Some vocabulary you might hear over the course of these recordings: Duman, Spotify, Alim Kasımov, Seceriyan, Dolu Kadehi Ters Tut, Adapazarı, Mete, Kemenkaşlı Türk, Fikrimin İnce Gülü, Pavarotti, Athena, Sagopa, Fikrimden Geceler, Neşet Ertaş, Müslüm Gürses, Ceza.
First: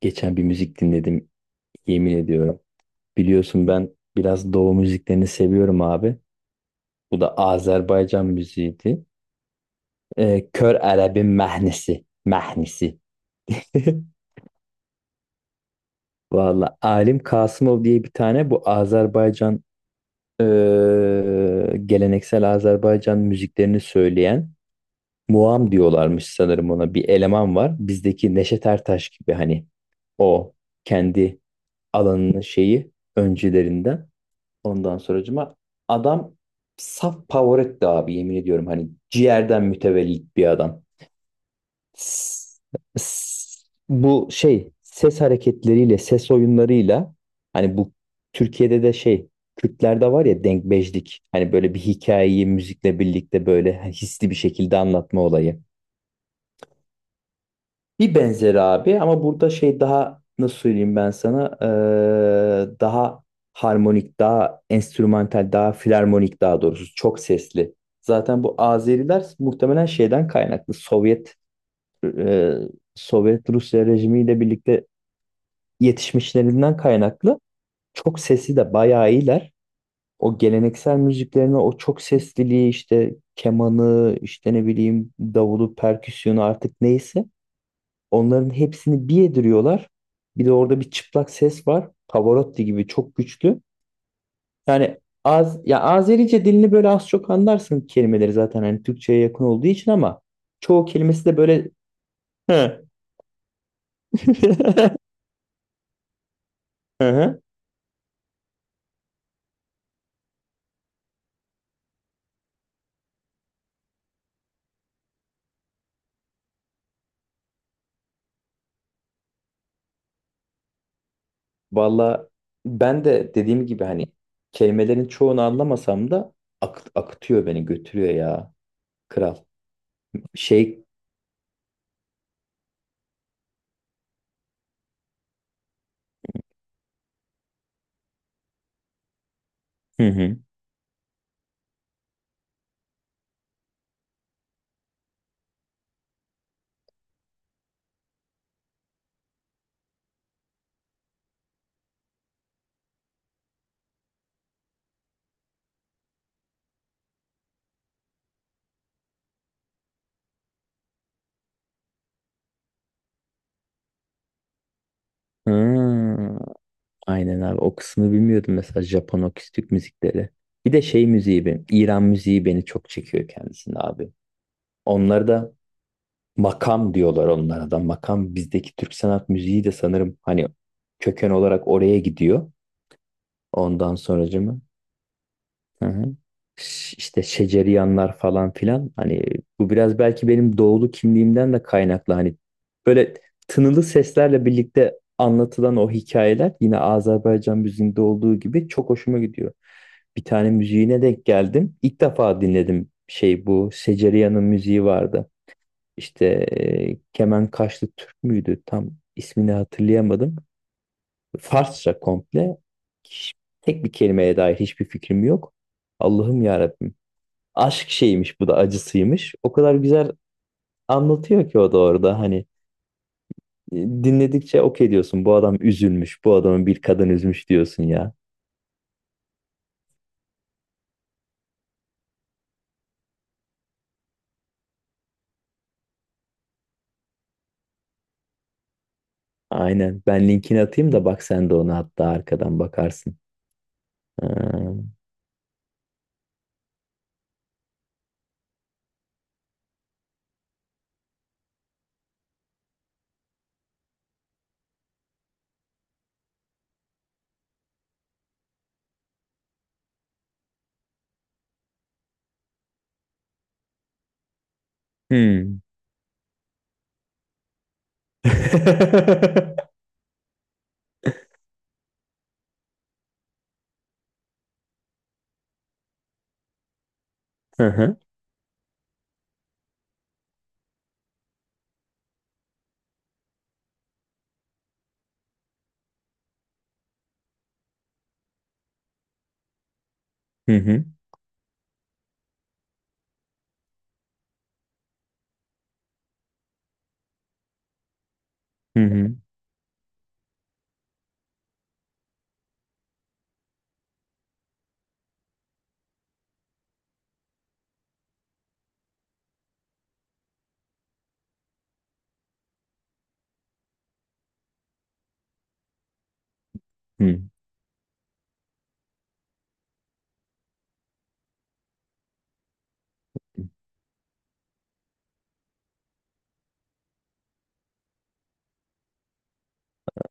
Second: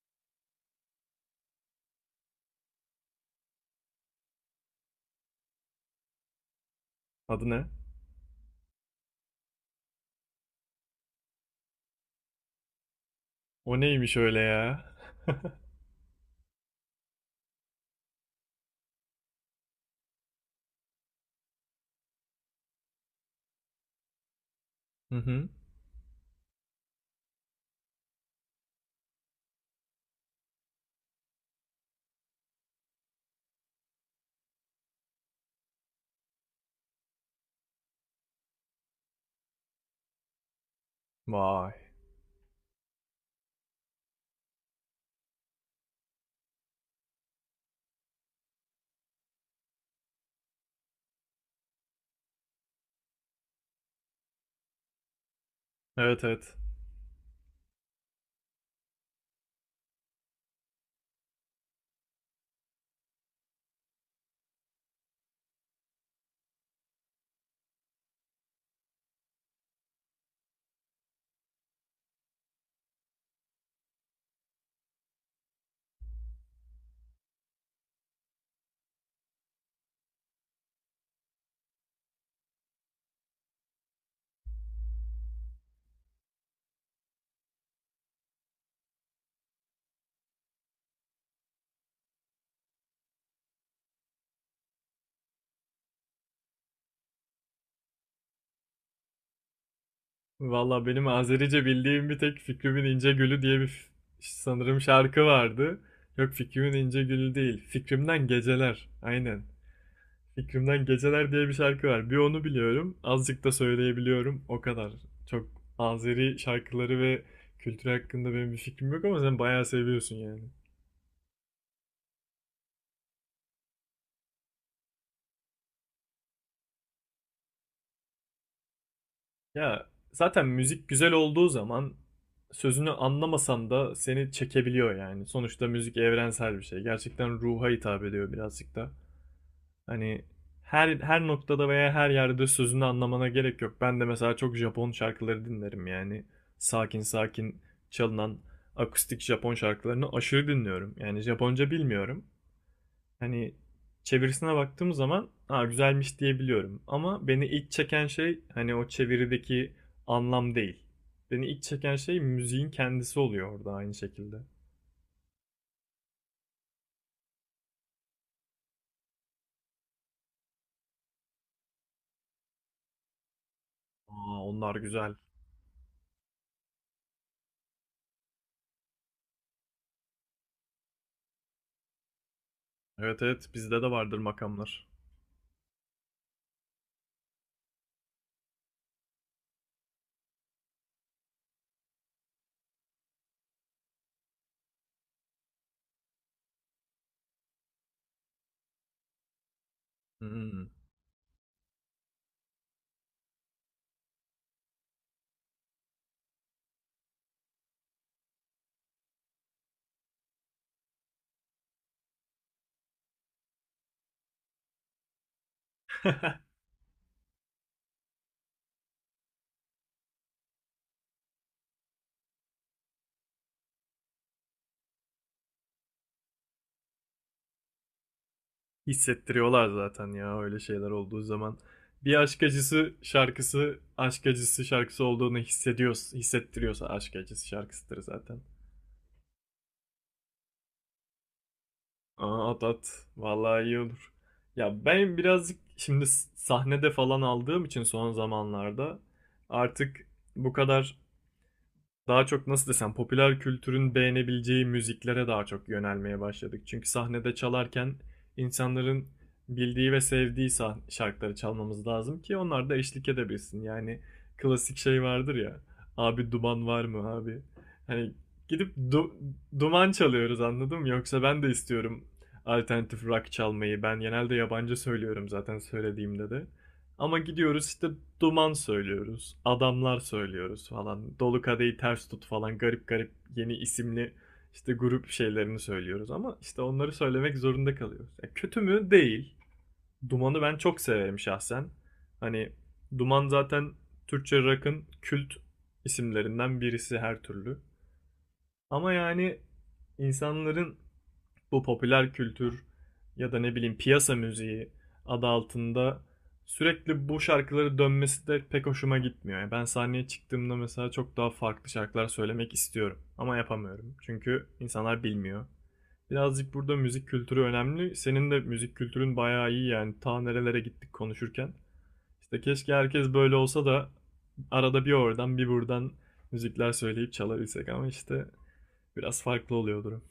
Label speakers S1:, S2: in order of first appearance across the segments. S1: Geçen bir müzik dinledim, yemin ediyorum. Biliyorsun ben biraz Doğu müziklerini seviyorum abi. Bu da
S2: Adı ne?
S1: Azerbaycan müziğiydi. Kör Arab'ın mehnesi. Mehnesi.
S2: O neymiş öyle ya?
S1: Valla Alim Kasımov diye bir tane bu Azerbaycan geleneksel Azerbaycan müziklerini söyleyen
S2: Hı hı.
S1: Muam diyorlarmış sanırım ona bir eleman var. Bizdeki Neşet Ertaş gibi hani o kendi alanının şeyi öncülerinden. Ondan sonracıma adam saf Pavarotti abi, yemin ediyorum, hani ciğerden mütevellit bir adam.
S2: Vay.
S1: S- s- Bu şey ses hareketleriyle, ses oyunlarıyla, hani bu Türkiye'de de şey, Kürtlerde var ya denkbejlik, hani böyle bir hikayeyi müzikle birlikte böyle hisli bir şekilde anlatma olayı.
S2: Evet evet.
S1: Bir benzeri abi, ama burada şey, daha nasıl söyleyeyim ben sana, daha harmonik, daha enstrümantal, daha filarmonik, daha doğrusu çok sesli. Zaten bu Azeriler muhtemelen şeyden kaynaklı, Sovyet eee, Sovyet Rusya rejimiyle birlikte yetişmişlerinden kaynaklı, çok sesi de bayağı iyiler. O geleneksel müziklerine o çok sesliliği, işte kemanı, işte ne bileyim davulu, perküsyonu, artık neyse onların hepsini bir yediriyorlar. Bir de orada bir çıplak ses var. Pavarotti gibi çok güçlü. Yani az ya, Azerice dilini böyle az çok anlarsın, kelimeleri zaten hani Türkçeye yakın olduğu için, ama çoğu
S2: Valla benim
S1: kelimesi de
S2: Azerice
S1: böyle.
S2: bildiğim bir tek Fikrimin
S1: Hı.
S2: İnce Gülü diye bir sanırım şarkı vardı. Yok, Fikrimin İnce
S1: Hı
S2: Gülü
S1: hı.
S2: değil. Fikrimden Geceler. Aynen. Fikrimden Geceler diye bir şarkı var. Bir onu biliyorum. Azıcık da söyleyebiliyorum. O kadar. Çok Azeri şarkıları ve kültürü hakkında benim bir fikrim yok ama sen bayağı seviyorsun yani.
S1: Valla ben de dediğim gibi hani kelimelerin çoğunu anlamasam da akıtıyor, beni götürüyor ya, kral.
S2: Ya zaten
S1: Şey,
S2: müzik güzel olduğu zaman sözünü anlamasan da seni çekebiliyor yani. Sonuçta müzik evrensel bir şey. Gerçekten ruha hitap ediyor birazcık da.
S1: hı
S2: Hani
S1: hı.
S2: her noktada veya her yerde sözünü anlamana gerek yok. Ben de mesela çok Japon şarkıları dinlerim yani. Sakin sakin çalınan akustik Japon şarkılarını aşırı dinliyorum. Yani Japonca bilmiyorum. Hani çevirisine baktığım zaman ha güzelmiş diyebiliyorum. Ama beni ilk çeken şey hani o çevirideki anlam değil. Beni ilk çeken şey müziğin kendisi oluyor orada aynı şekilde.
S1: Hı. Aynen abi, o kısmını bilmiyordum mesela, Japon akustik müzikleri. Bir de şey müziği benim, İran müziği beni çok çekiyor kendisini abi.
S2: Aa, onlar güzel.
S1: Onları da makam diyorlar, onlara da makam. Bizdeki Türk sanat müziği de sanırım hani köken olarak oraya gidiyor.
S2: Evet evet, bizde de
S1: Ondan
S2: vardır
S1: sonracığım.
S2: makamlar.
S1: Hı hı. İşte şeceriyanlar falan filan, hani bu biraz belki benim doğulu kimliğimden de kaynaklı, hani böyle tınılı seslerle birlikte anlatılan o hikayeler, yine Azerbaycan müziğinde olduğu gibi, çok hoşuma gidiyor. Bir tane
S2: Hmm.
S1: müziğine denk geldim. İlk defa dinledim şey, bu Seceriyan'ın müziği vardı. İşte Kemenkaşlı Türk müydü? Tam ismini hatırlayamadım. Farsça komple. Hiç- Tek bir kelimeye dair hiçbir fikrim yok. Allah'ım ya Rabbim. Aşk şeymiş, bu da acısıymış. O kadar güzel anlatıyor ki o da orada hani, dinledikçe okey diyorsun. Bu adam üzülmüş. Bu adamı bir kadın üzmüş diyorsun ya.
S2: Hissettiriyorlar zaten ya öyle şeyler olduğu zaman. Bir aşk acısı şarkısı, aşk acısı şarkısı olduğunu hissediyoruz. Hissettiriyorsa aşk acısı şarkısıdır zaten.
S1: Aynen. Ben linkini atayım da bak, sen de ona hatta
S2: Aa,
S1: arkadan
S2: at at.
S1: bakarsın.
S2: Vallahi iyi olur. Ya
S1: Ha.
S2: ben birazcık şimdi sahnede falan aldığım için son zamanlarda artık bu kadar daha çok nasıl desem popüler kültürün beğenebileceği müziklere daha çok yönelmeye başladık. Çünkü sahnede çalarken insanların bildiği ve sevdiği şarkıları çalmamız lazım ki onlar da eşlik edebilsin. Yani klasik şey vardır
S1: Hmm.
S2: ya. Abi duman var mı abi? Hani gidip du- duman çalıyoruz, anladın mı? Yoksa ben de istiyorum alternatif rock çalmayı. Ben genelde yabancı söylüyorum zaten, söylediğimde de. Ama gidiyoruz
S1: Hı
S2: işte,
S1: hı.
S2: duman söylüyoruz. Adamlar söylüyoruz falan. Dolu kadehi ters tut falan. Garip garip yeni isimli işte grup şeylerini söylüyoruz. Ama işte onları söylemek zorunda kalıyoruz. Ya kötü mü? Değil. Duman'ı
S1: Hı
S2: ben çok
S1: hı.
S2: severim şahsen. Hani Duman zaten Türkçe rock'ın kült isimlerinden birisi her türlü.
S1: Hı
S2: Ama
S1: hı.
S2: yani insanların bu popüler kültür ya da ne bileyim piyasa müziği adı altında sürekli bu şarkıları dönmesi de pek hoşuma gitmiyor. Yani ben sahneye çıktığımda mesela çok daha farklı şarkılar söylemek istiyorum ama yapamıyorum. Çünkü insanlar bilmiyor. Birazcık burada
S1: Hı
S2: müzik
S1: hı.
S2: kültürü önemli. Senin de müzik kültürün bayağı iyi yani, ta nerelere gittik konuşurken. İşte keşke herkes böyle olsa da arada bir oradan bir buradan müzikler söyleyip çalabilsek ama işte biraz farklı oluyor durum.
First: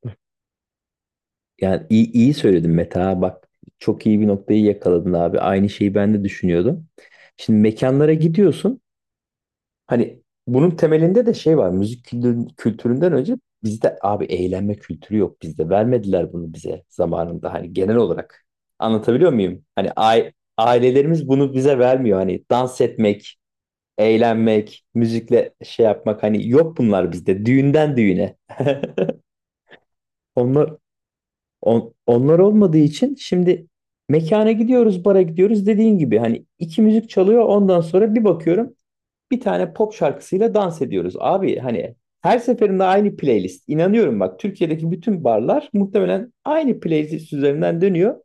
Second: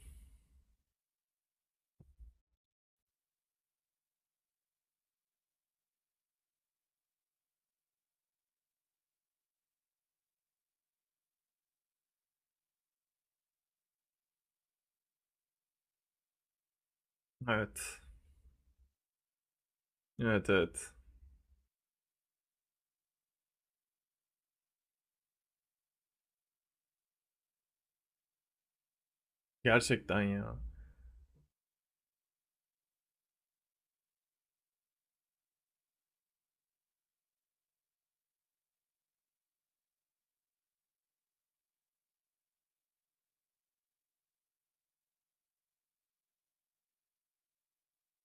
S1: Yani iyi, iyi söyledin Mete ha. Bak, çok iyi bir noktayı yakaladın abi. Aynı şeyi ben de düşünüyordum. Şimdi mekanlara gidiyorsun. Hani bunun temelinde de şey var. Kültüründen önce bizde abi, eğlenme kültürü yok bizde. Vermediler bunu bize zamanında. Hani genel
S2: Evet.
S1: olarak. Anlatabiliyor muyum? Hani
S2: Evet evet.
S1: ailelerimiz bunu bize vermiyor. Hani dans etmek, eğlenmek, müzikle şey yapmak. Hani yok bunlar bizde. Düğünden düğüne.
S2: Gerçekten ya.
S1: Onlar, Onlar olmadığı için şimdi mekana gidiyoruz, bara gidiyoruz, dediğin gibi hani, iki müzik çalıyor, ondan sonra bir bakıyorum bir tane pop şarkısıyla dans ediyoruz. Abi hani her seferinde aynı playlist. İnanıyorum bak, Türkiye'deki bütün barlar muhtemelen aynı playlist üzerinden dönüyor.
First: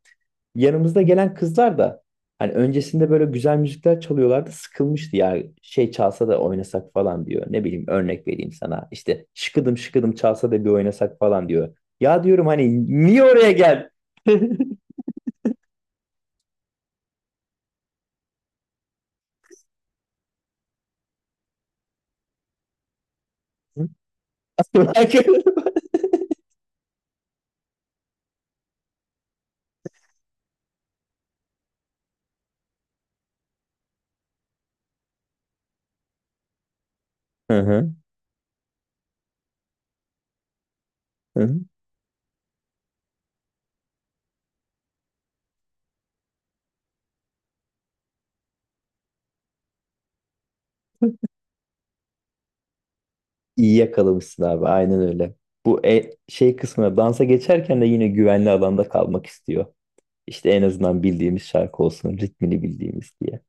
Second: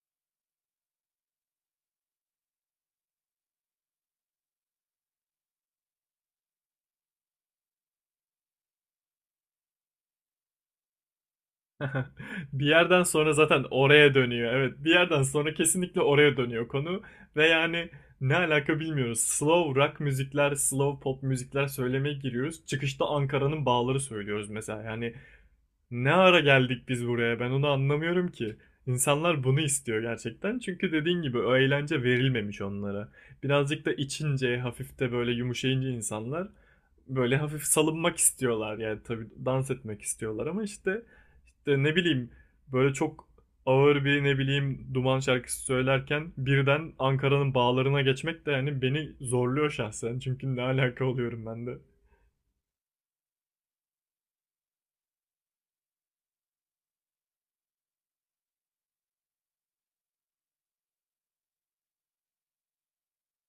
S1: Yanımızda gelen kızlar da hani öncesinde böyle güzel müzikler çalıyorlardı, sıkılmıştı ya, şey çalsa da oynasak falan diyor. Ne bileyim örnek vereyim sana. İşte şıkıdım şıkıdım çalsa da bir oynasak falan diyor. Ya diyorum
S2: Bir
S1: hani,
S2: yerden
S1: niye
S2: sonra
S1: oraya
S2: zaten
S1: gel?
S2: oraya dönüyor. Evet, bir yerden sonra kesinlikle oraya dönüyor konu ve yani ne alaka bilmiyoruz. Slow rock müzikler, slow pop müzikler söylemeye giriyoruz. Çıkışta Ankara'nın bağları söylüyoruz mesela. Yani ne ara geldik biz buraya? Ben onu anlamıyorum ki. İnsanlar bunu istiyor gerçekten. Çünkü dediğin gibi o eğlence verilmemiş onlara. Birazcık da içince, hafif de böyle yumuşayınca insanlar böyle
S1: Hı
S2: hafif
S1: hı,
S2: salınmak istiyorlar. Yani tabii dans etmek istiyorlar ama işte
S1: hı hı.
S2: işte ne bileyim böyle çok ağır bir ne bileyim Duman şarkısı söylerken birden Ankara'nın bağlarına geçmek de yani beni zorluyor şahsen. Çünkü ne alaka oluyorum ben de.
S1: İyi yakalamışsın abi, aynen öyle. Bu şey kısmına, dansa geçerken de yine güvenli alanda kalmak istiyor. İşte en azından bildiğimiz şarkı olsun, ritmini bildiğimiz diye.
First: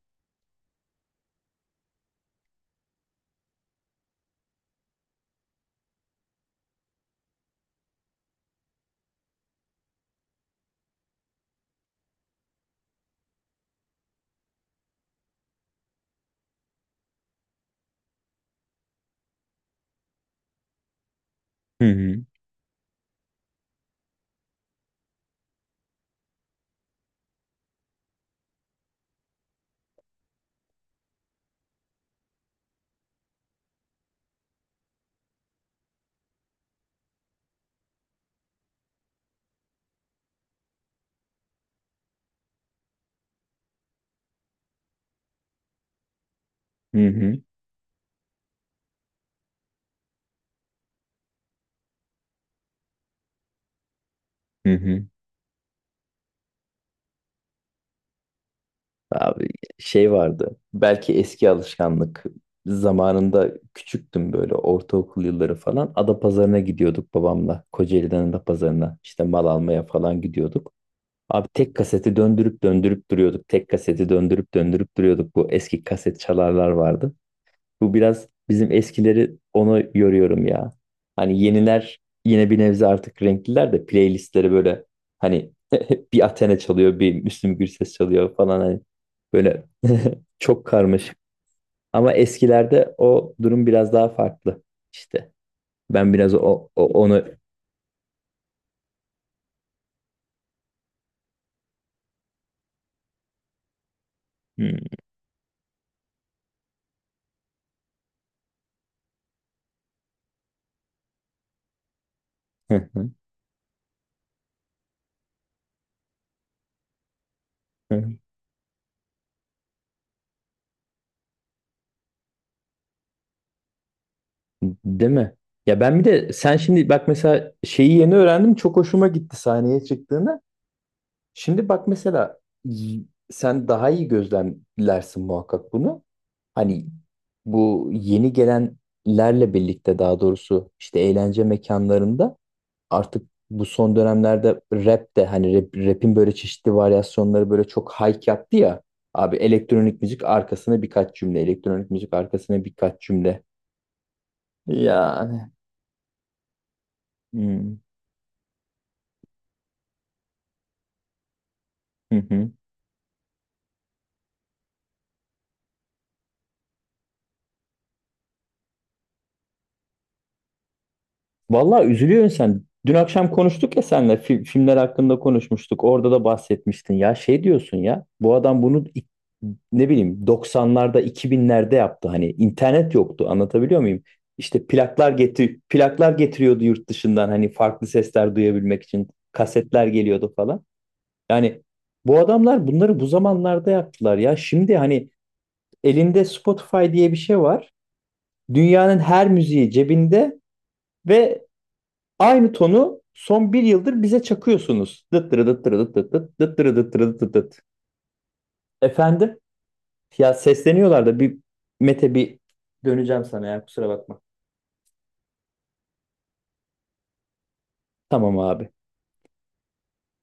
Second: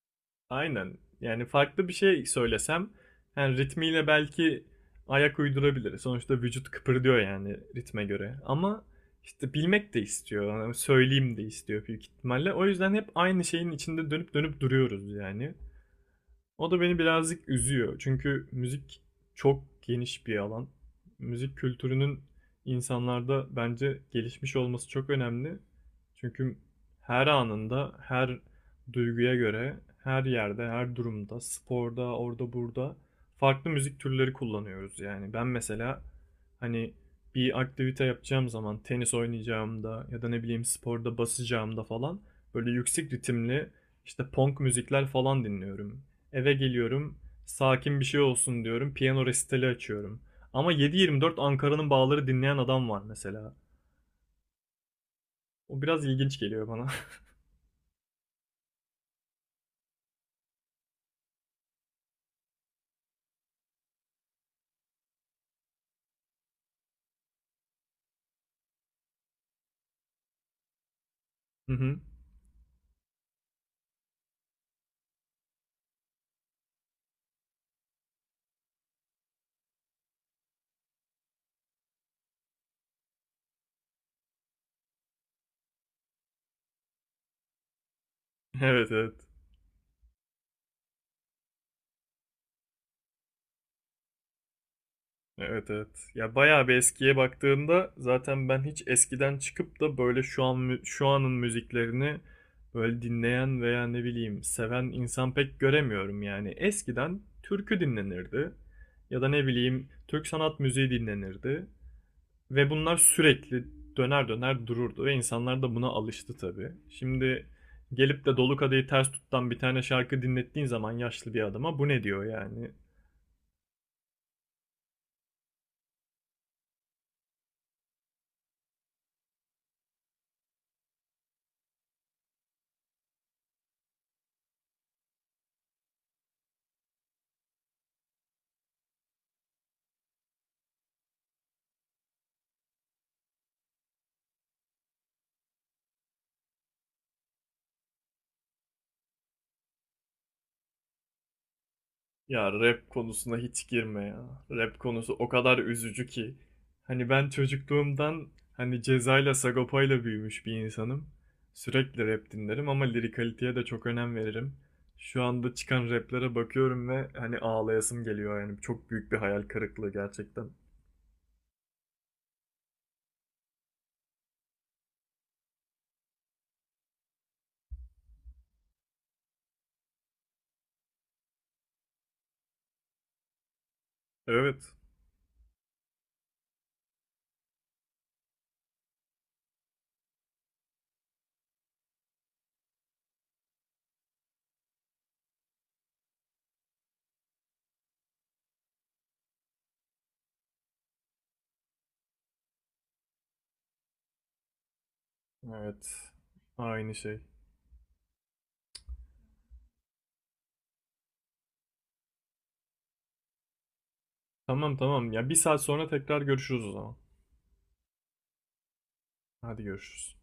S2: Aynen. Yani farklı bir şey söylesem yani ritmiyle belki ayak uydurabilir. Sonuçta vücut kıpırdıyor yani ritme göre. Ama işte bilmek de istiyor. Yani söyleyeyim de istiyor büyük ihtimalle. O yüzden hep aynı şeyin içinde dönüp dönüp duruyoruz yani. O da beni birazcık üzüyor. Çünkü müzik çok geniş bir alan. Müzik
S1: Hı hı,
S2: kültürünün insanlarda bence gelişmiş olması çok önemli. Çünkü her anında, her duyguya göre, her yerde, her durumda, sporda, orada, burada farklı müzik türleri kullanıyoruz. Yani ben mesela hani bir aktivite yapacağım zaman, tenis oynayacağımda ya da ne bileyim sporda basacağımda falan böyle yüksek ritimli işte punk müzikler falan dinliyorum. Eve
S1: hı
S2: geliyorum.
S1: hı,
S2: Sakin bir şey olsun diyorum. Piyano resitali açıyorum. Ama 7/24 Ankara'nın Bağları dinleyen adam var mesela.
S1: hı hı.
S2: O biraz ilginç geliyor bana.
S1: Abi şey vardı. Belki eski alışkanlık. Zamanında küçüktüm, böyle ortaokul yılları falan. Adapazarı'na gidiyorduk babamla. Kocaeli'den Adapazarı'na işte mal almaya falan gidiyorduk. Abi tek kaseti döndürüp döndürüp duruyorduk. Tek kaseti döndürüp döndürüp duruyorduk. Bu eski kaset çalarlar vardı. Bu biraz bizim eskileri onu yoruyorum ya. Hani yeniler yine bir nebze artık renkliler de playlistleri, böyle hani, bir Athena çalıyor, bir Müslüm Gürses çalıyor falan, hani
S2: Evet evet.
S1: böyle, çok karmaşık. Ama eskilerde o durum biraz daha farklı işte.
S2: Evet evet.
S1: Ben biraz
S2: Ya
S1: o,
S2: bayağı bir
S1: o-
S2: eskiye
S1: onu.
S2: baktığımda zaten ben hiç eskiden çıkıp da böyle şu an şu anın müziklerini böyle dinleyen veya ne bileyim seven
S1: Hmm.
S2: insan pek göremiyorum yani. Eskiden türkü dinlenirdi ya da ne bileyim Türk sanat müziği dinlenirdi. Ve bunlar sürekli döner döner dururdu ve insanlar da buna alıştı tabii. Şimdi gelip de Dolu Kadehi Ters Tut'tan bir tane şarkı dinlettiğin zaman yaşlı bir adama bu ne diyor yani?
S1: Değil mi? Ya ben bir de, sen şimdi bak mesela, şeyi yeni öğrendim, çok hoşuma gitti sahneye çıktığında. Şimdi bak mesela, y- sen daha iyi gözlemlersin muhakkak bunu. Hani bu yeni gelenlerle birlikte, daha doğrusu işte eğlence mekanlarında, artık bu son dönemlerde rap de, hani rap'in böyle çeşitli varyasyonları böyle çok hype yaptı ya. Abi elektronik müzik arkasına birkaç cümle, elektronik müzik
S2: Ya
S1: arkasına
S2: rap
S1: birkaç
S2: konusuna
S1: cümle.
S2: hiç girme ya. Rap konusu o
S1: Yani.
S2: kadar üzücü ki. Hani ben
S1: Hmm.
S2: çocukluğumdan hani Ceza'yla Sagopa'yla büyümüş bir insanım. Sürekli rap dinlerim ama lirikaliteye de çok önem veririm. Şu anda çıkan raplere bakıyorum ve hani ağlayasım geliyor yani. Çok büyük bir hayal kırıklığı gerçekten.
S1: Vallahi üzülüyorsun sen. Dün akşam konuştuk ya seninle, filmler hakkında konuşmuştuk. Orada da bahsetmiştin. Ya şey diyorsun ya, bu adam bunu ne bileyim 90'larda, 2000'lerde yaptı. Hani internet yoktu. Anlatabiliyor muyum?
S2: Evet.
S1: İşte plaklar getir, plaklar getiriyordu yurt dışından, hani farklı sesler duyabilmek için. Kasetler geliyordu falan. Yani bu adamlar bunları bu zamanlarda yaptılar ya. Şimdi hani elinde Spotify diye bir şey var. Dünyanın her müziği cebinde, ve aynı tonu son bir yıldır bize çakıyorsunuz. Dıt dırı dıt dırı
S2: Evet.
S1: dıt dıt dıt dıt dırı dıt
S2: Aynı şey.
S1: dırı dıt dıt. Efendim? Ya sesleniyorlar da, bir Mete, bir döneceğim sana ya, kusura bakma.
S2: Tamam tamam. Ya bir saat sonra tekrar görüşürüz o zaman.
S1: Tamam abi.
S2: Hadi görüşürüz.